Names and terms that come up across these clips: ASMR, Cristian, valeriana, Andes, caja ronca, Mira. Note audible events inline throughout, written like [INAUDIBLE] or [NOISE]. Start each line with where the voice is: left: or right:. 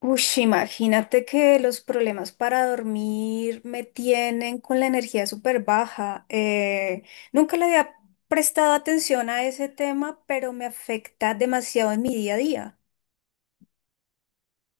left: Ush, imagínate que los problemas para dormir me tienen con la energía súper baja. Nunca le había prestado atención a ese tema, pero me afecta demasiado en mi día a día.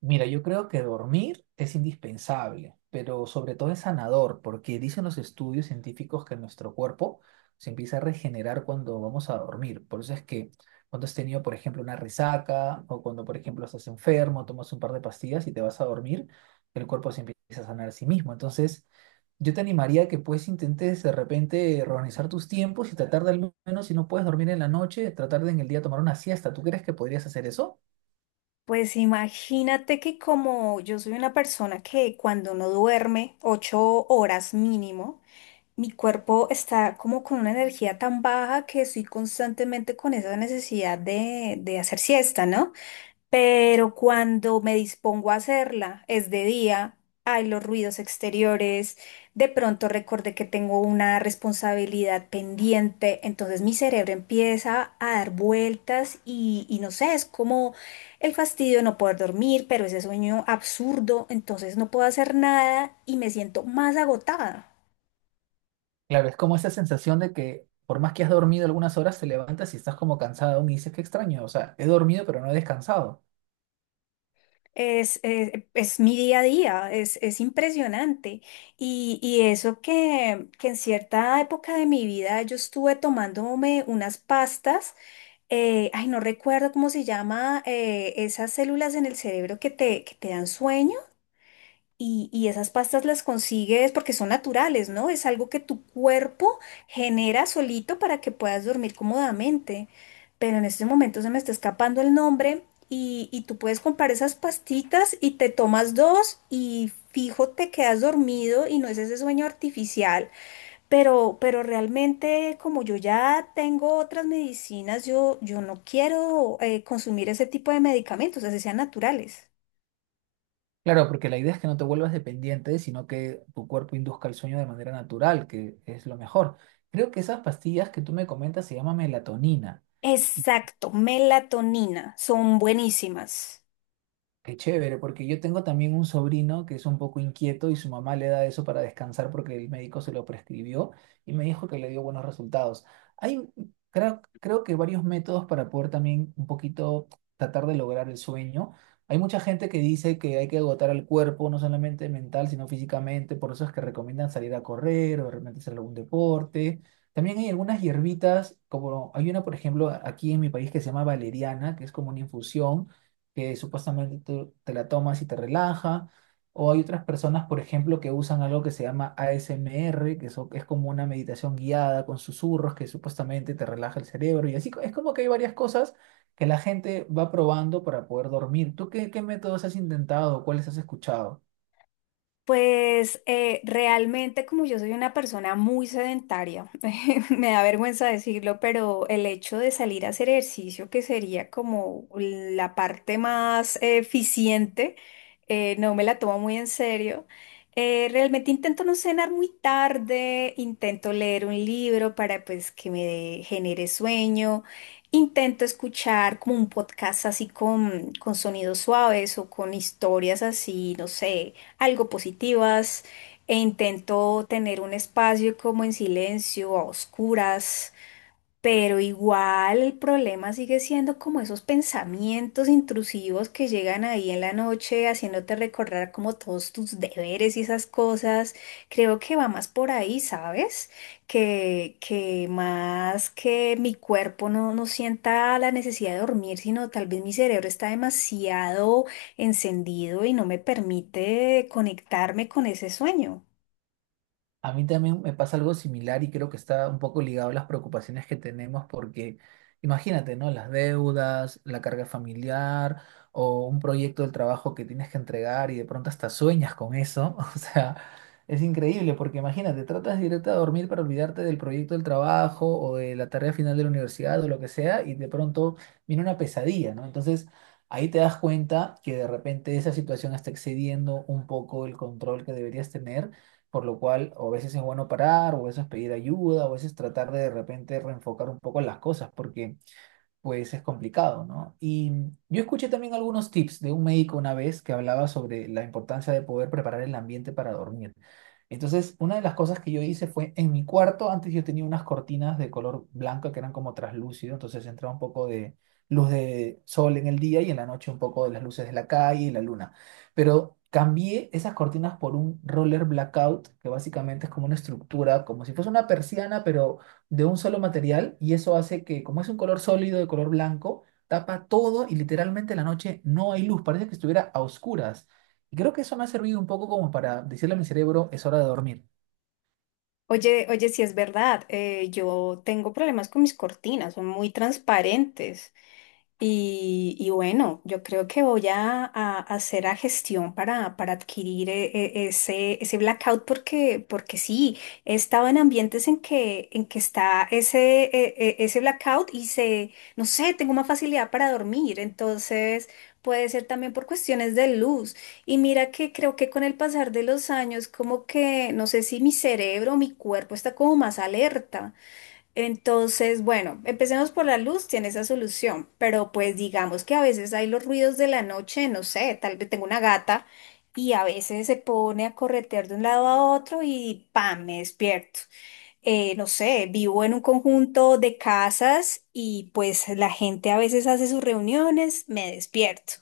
right: Mira, yo creo que dormir es indispensable, pero sobre todo es sanador, porque dicen los estudios científicos que nuestro cuerpo se empieza a regenerar cuando vamos a dormir. Por eso es que cuando has tenido, por ejemplo, una resaca o cuando, por ejemplo, estás enfermo, tomas un par de pastillas y te vas a dormir, el cuerpo se empieza a sanar a sí mismo. Entonces, yo te animaría que pues intentes de repente organizar tus tiempos y tratar de al menos, si no puedes dormir en la noche, tratar de en el día tomar una siesta. ¿Tú crees que podrías hacer eso?
left: Pues imagínate que como yo soy una persona que cuando no duerme 8 horas mínimo, mi cuerpo está como con una energía tan baja que estoy constantemente con esa necesidad de hacer siesta, ¿no? Pero cuando me dispongo a hacerla, es de día, hay los ruidos exteriores, de pronto recordé que tengo una responsabilidad pendiente, entonces mi cerebro empieza a dar vueltas y no sé, es como el fastidio de no poder dormir, pero ese sueño absurdo, entonces no puedo hacer nada y me siento más agotada.
right: Claro, es como esa sensación de que por más que has dormido algunas horas, te levantas y estás como cansado aún y dices, qué extraño, o sea, he dormido pero no he descansado.
left: Es mi día a día, es impresionante. Y eso que en cierta época de mi vida yo estuve tomándome unas pastas, ay, no recuerdo cómo se llama, esas células en el cerebro que te dan sueño. Y esas pastas las consigues porque son naturales, ¿no? Es algo que tu cuerpo genera solito para que puedas dormir cómodamente. Pero en este momento se me está escapando el nombre y tú puedes comprar esas pastitas y te tomas dos y fijo te quedas dormido y no es ese sueño artificial. Pero realmente como yo ya tengo otras medicinas, yo no quiero consumir ese tipo de medicamentos, así sean naturales.
right: Claro, porque la idea es que no te vuelvas dependiente, sino que tu cuerpo induzca el sueño de manera natural, que es lo mejor. Creo que esas pastillas que tú me comentas se llaman melatonina.
left: Exacto, melatonina, son buenísimas.
right: Qué chévere, porque yo tengo también un sobrino que es un poco inquieto y su mamá le da eso para descansar porque el médico se lo prescribió y me dijo que le dio buenos resultados. Hay, creo que varios métodos para poder también un poquito tratar de lograr el sueño. Hay mucha gente que dice que hay que agotar al cuerpo, no solamente mental, sino físicamente, por eso es que recomiendan salir a correr o de repente hacer algún deporte. También hay algunas hierbitas, como hay una, por ejemplo, aquí en mi país que se llama valeriana, que es como una infusión que supuestamente tú te la tomas y te relaja. O hay otras personas, por ejemplo, que usan algo que se llama ASMR, que eso es como una meditación guiada con susurros que supuestamente te relaja el cerebro. Y así es como que hay varias cosas que la gente va probando para poder dormir. ¿Tú qué métodos has intentado o cuáles has escuchado?
left: Pues realmente como yo soy una persona muy sedentaria, [LAUGHS] me da vergüenza decirlo, pero el hecho de salir a hacer ejercicio, que sería como la parte más eficiente, no me la tomo muy en serio. Realmente intento no cenar muy tarde, intento leer un libro para pues que me genere sueño, intento escuchar como un podcast así con sonidos suaves o con historias así, no sé algo positivas e intento tener un espacio como en silencio, a oscuras, pero igual el problema sigue siendo como esos pensamientos intrusivos que llegan ahí en la noche haciéndote recordar como todos tus deberes y esas cosas. Creo que va más por ahí, ¿sabes? Que más que mi cuerpo no sienta la necesidad de dormir, sino tal vez mi cerebro está demasiado encendido y no me permite conectarme con ese sueño.
right: A mí también me pasa algo similar y creo que está un poco ligado a las preocupaciones que tenemos porque imagínate, ¿no? Las deudas, la carga familiar o un proyecto del trabajo que tienes que entregar y de pronto hasta sueñas con eso. [LAUGHS] O sea, es increíble porque imagínate, tratas directo a dormir para olvidarte del proyecto del trabajo o de la tarea final de la universidad o lo que sea y de pronto viene una pesadilla, ¿no? Entonces… Ahí te das cuenta que de repente esa situación está excediendo un poco el control que deberías tener, por lo cual o a veces es bueno parar, o a veces pedir ayuda, o a veces tratar de repente reenfocar un poco las cosas, porque pues es complicado, ¿no? Y yo escuché también algunos tips de un médico una vez que hablaba sobre la importancia de poder preparar el ambiente para dormir. Entonces, una de las cosas que yo hice fue en mi cuarto, antes yo tenía unas cortinas de color blanco que eran como traslúcido, entonces entraba un poco de luz de sol en el día y en la noche un poco de las luces de la calle y la luna. Pero cambié esas cortinas por un roller blackout, que básicamente es como una estructura, como si fuese una persiana, pero de un solo material y eso hace que, como es un color sólido de color blanco, tapa todo y literalmente en la noche no hay luz, parece que estuviera a oscuras. Y creo que eso me ha servido un poco como para decirle a mi cerebro, es hora de dormir.
left: Oye, oye, sí es verdad, yo tengo problemas con mis cortinas, son muy transparentes y bueno, yo creo que voy a hacer la gestión para adquirir ese blackout porque sí, he estado en ambientes en que está ese, ese blackout y se, no sé, tengo más facilidad para dormir, entonces puede ser también por cuestiones de luz. Y mira que creo que con el pasar de los años, como que no sé si mi cerebro o mi cuerpo está como más alerta. Entonces, bueno, empecemos por la luz, tiene esa solución, pero pues digamos que a veces hay los ruidos de la noche, no sé, tal vez tengo una gata y a veces se pone a corretear de un lado a otro y ¡pam!, me despierto, no sé, vivo en un conjunto de casas y pues la gente a veces hace sus reuniones, me despierto.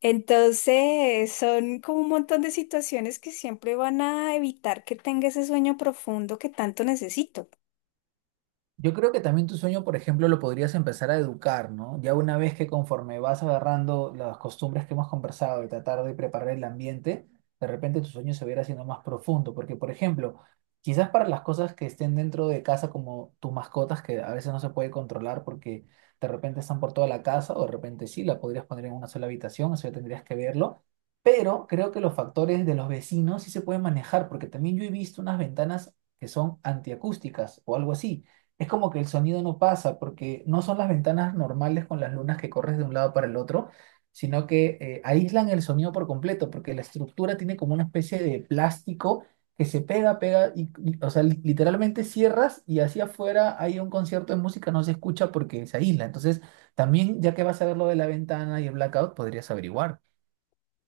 left: Entonces, son como un montón de situaciones que siempre van a evitar que tenga ese sueño profundo que tanto necesito.
right: Yo creo que también tu sueño, por ejemplo, lo podrías empezar a educar, ¿no? Ya una vez que conforme vas agarrando las costumbres que hemos conversado de tratar de preparar el ambiente, de repente tu sueño se va a ir haciendo más profundo, porque, por ejemplo, quizás para las cosas que estén dentro de casa, como tus mascotas, que a veces no se puede controlar porque de repente están por toda la casa, o de repente sí, la podrías poner en una sola habitación, eso ya tendrías que verlo. Pero creo que los factores de los vecinos sí se pueden manejar, porque también yo he visto unas ventanas que son antiacústicas o algo así, es como que el sonido no pasa porque no son las ventanas normales con las lunas que corres de un lado para el otro, sino que aíslan el sonido por completo porque la estructura tiene como una especie de plástico que se pega, pega o sea, literalmente cierras y hacia afuera hay un concierto de música, no se escucha porque se aísla. Entonces, también ya que vas a ver lo de la ventana y el blackout, podrías averiguar.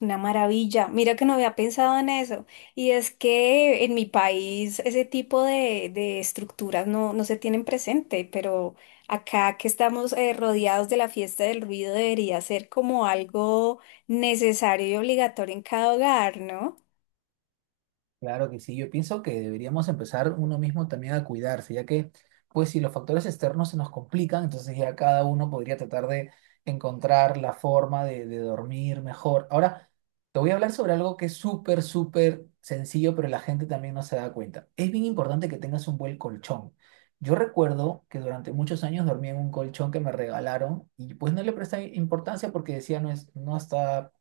left: Una maravilla. Mira que no había pensado en eso. Y es que en mi país ese tipo de estructuras no se tienen presente, pero acá que estamos rodeados de la fiesta del ruido debería ser como algo necesario y obligatorio en cada hogar, ¿no?
right: Claro que sí, yo pienso que deberíamos empezar uno mismo también a cuidarse, ya que, pues, si los factores externos se nos complican, entonces ya cada uno podría tratar de encontrar la forma de dormir mejor. Ahora, te voy a hablar sobre algo que es súper, súper sencillo, pero la gente también no se da cuenta. Es bien importante que tengas un buen colchón. Yo recuerdo que durante muchos años dormí en un colchón que me regalaron y pues no le presté importancia porque decía, no es, no está,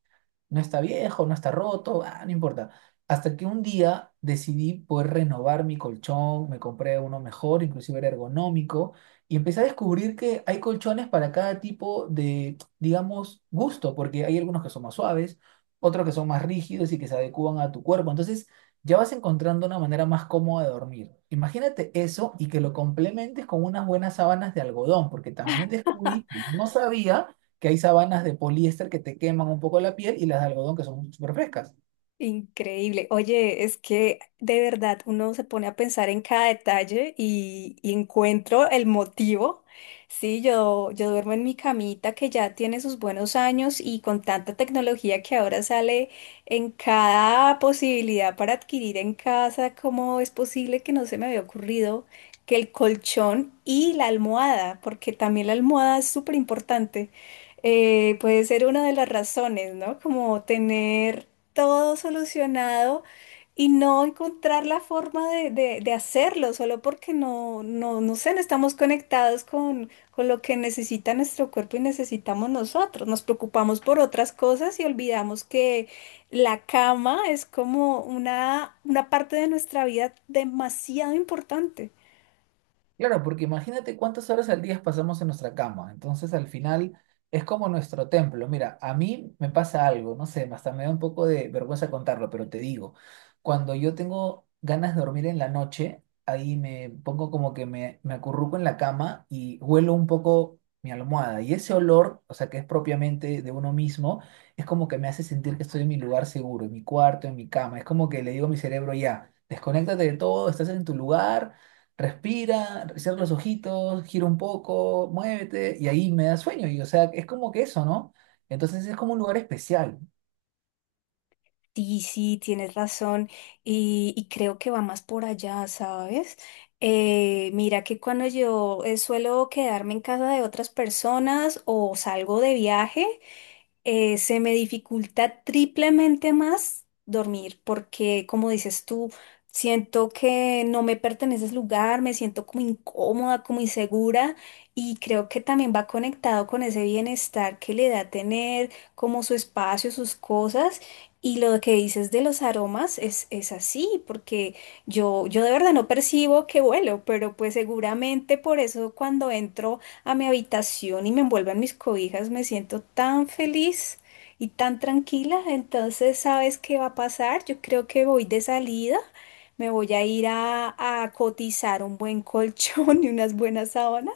right: no está viejo, no está roto, ah, no importa. Hasta que un día decidí poder renovar mi colchón, me compré uno mejor, inclusive era ergonómico, y empecé a descubrir que hay colchones para cada tipo de, digamos, gusto, porque hay algunos que son más suaves, otros que son más rígidos y que se adecúan a tu cuerpo. Entonces, ya vas encontrando una manera más cómoda de dormir. Imagínate eso y que lo complementes con unas buenas sábanas de algodón, porque también descubrí que no sabía que hay sabanas de poliéster que te queman un poco la piel y las de algodón que son súper frescas.
left: Increíble. Oye, es que de verdad uno se pone a pensar en cada detalle y encuentro el motivo. Sí, yo duermo en mi camita que ya tiene sus buenos años y con tanta tecnología que ahora sale en cada posibilidad para adquirir en casa, ¿cómo es posible que no se me había ocurrido que el colchón y la almohada, porque también la almohada es súper importante, puede ser una de las razones, ¿no? Como tener todo solucionado y no encontrar la forma de, de hacerlo, solo porque no, no, no sé, no estamos conectados con lo que necesita nuestro cuerpo y necesitamos nosotros. Nos preocupamos por otras cosas y olvidamos que la cama es como una parte de nuestra vida demasiado importante.
right: Claro, porque imagínate cuántas horas al día pasamos en nuestra cama. Entonces, al final es como nuestro templo. Mira, a mí me pasa algo, no sé, hasta me da un poco de vergüenza contarlo, pero te digo, cuando yo tengo ganas de dormir en la noche, ahí me pongo como que me acurruco en la cama y huelo un poco mi almohada. Y ese olor, o sea, que es propiamente de uno mismo, es como que me hace sentir que estoy en mi lugar seguro, en mi cuarto, en mi cama. Es como que le digo a mi cerebro, ya, desconéctate de todo, estás en tu lugar. Respira, cierra los ojitos, gira un poco, muévete y ahí me da sueño. Y o sea, es como que eso, ¿no? Entonces es como un lugar especial.
left: Sí, sí, tienes razón y creo que va más por allá, ¿sabes? Mira que cuando yo suelo quedarme en casa de otras personas o salgo de viaje, se me dificulta triplemente más dormir, porque como dices tú, siento que no me pertenece ese lugar, me siento como incómoda, como insegura y creo que también va conectado con ese bienestar que le da tener como su espacio, sus cosas. Y lo que dices de los aromas es así, porque yo de verdad no percibo que huelo, pero pues seguramente por eso cuando entro a mi habitación y me envuelvo en mis cobijas, me siento tan feliz y tan tranquila. Entonces, ¿sabes qué va a pasar? Yo creo que voy de salida. Me voy a ir a cotizar un buen colchón [LAUGHS] y unas buenas sábanas.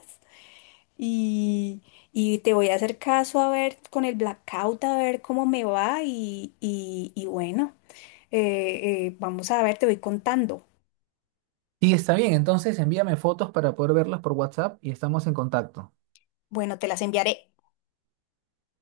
left: Y, te voy a hacer caso a ver con el blackout, a ver cómo me va. Y, bueno, vamos a ver, te voy contando.
right: Y está bien, entonces envíame fotos para poder verlas por WhatsApp y estamos en contacto.
left: Bueno, te las enviaré.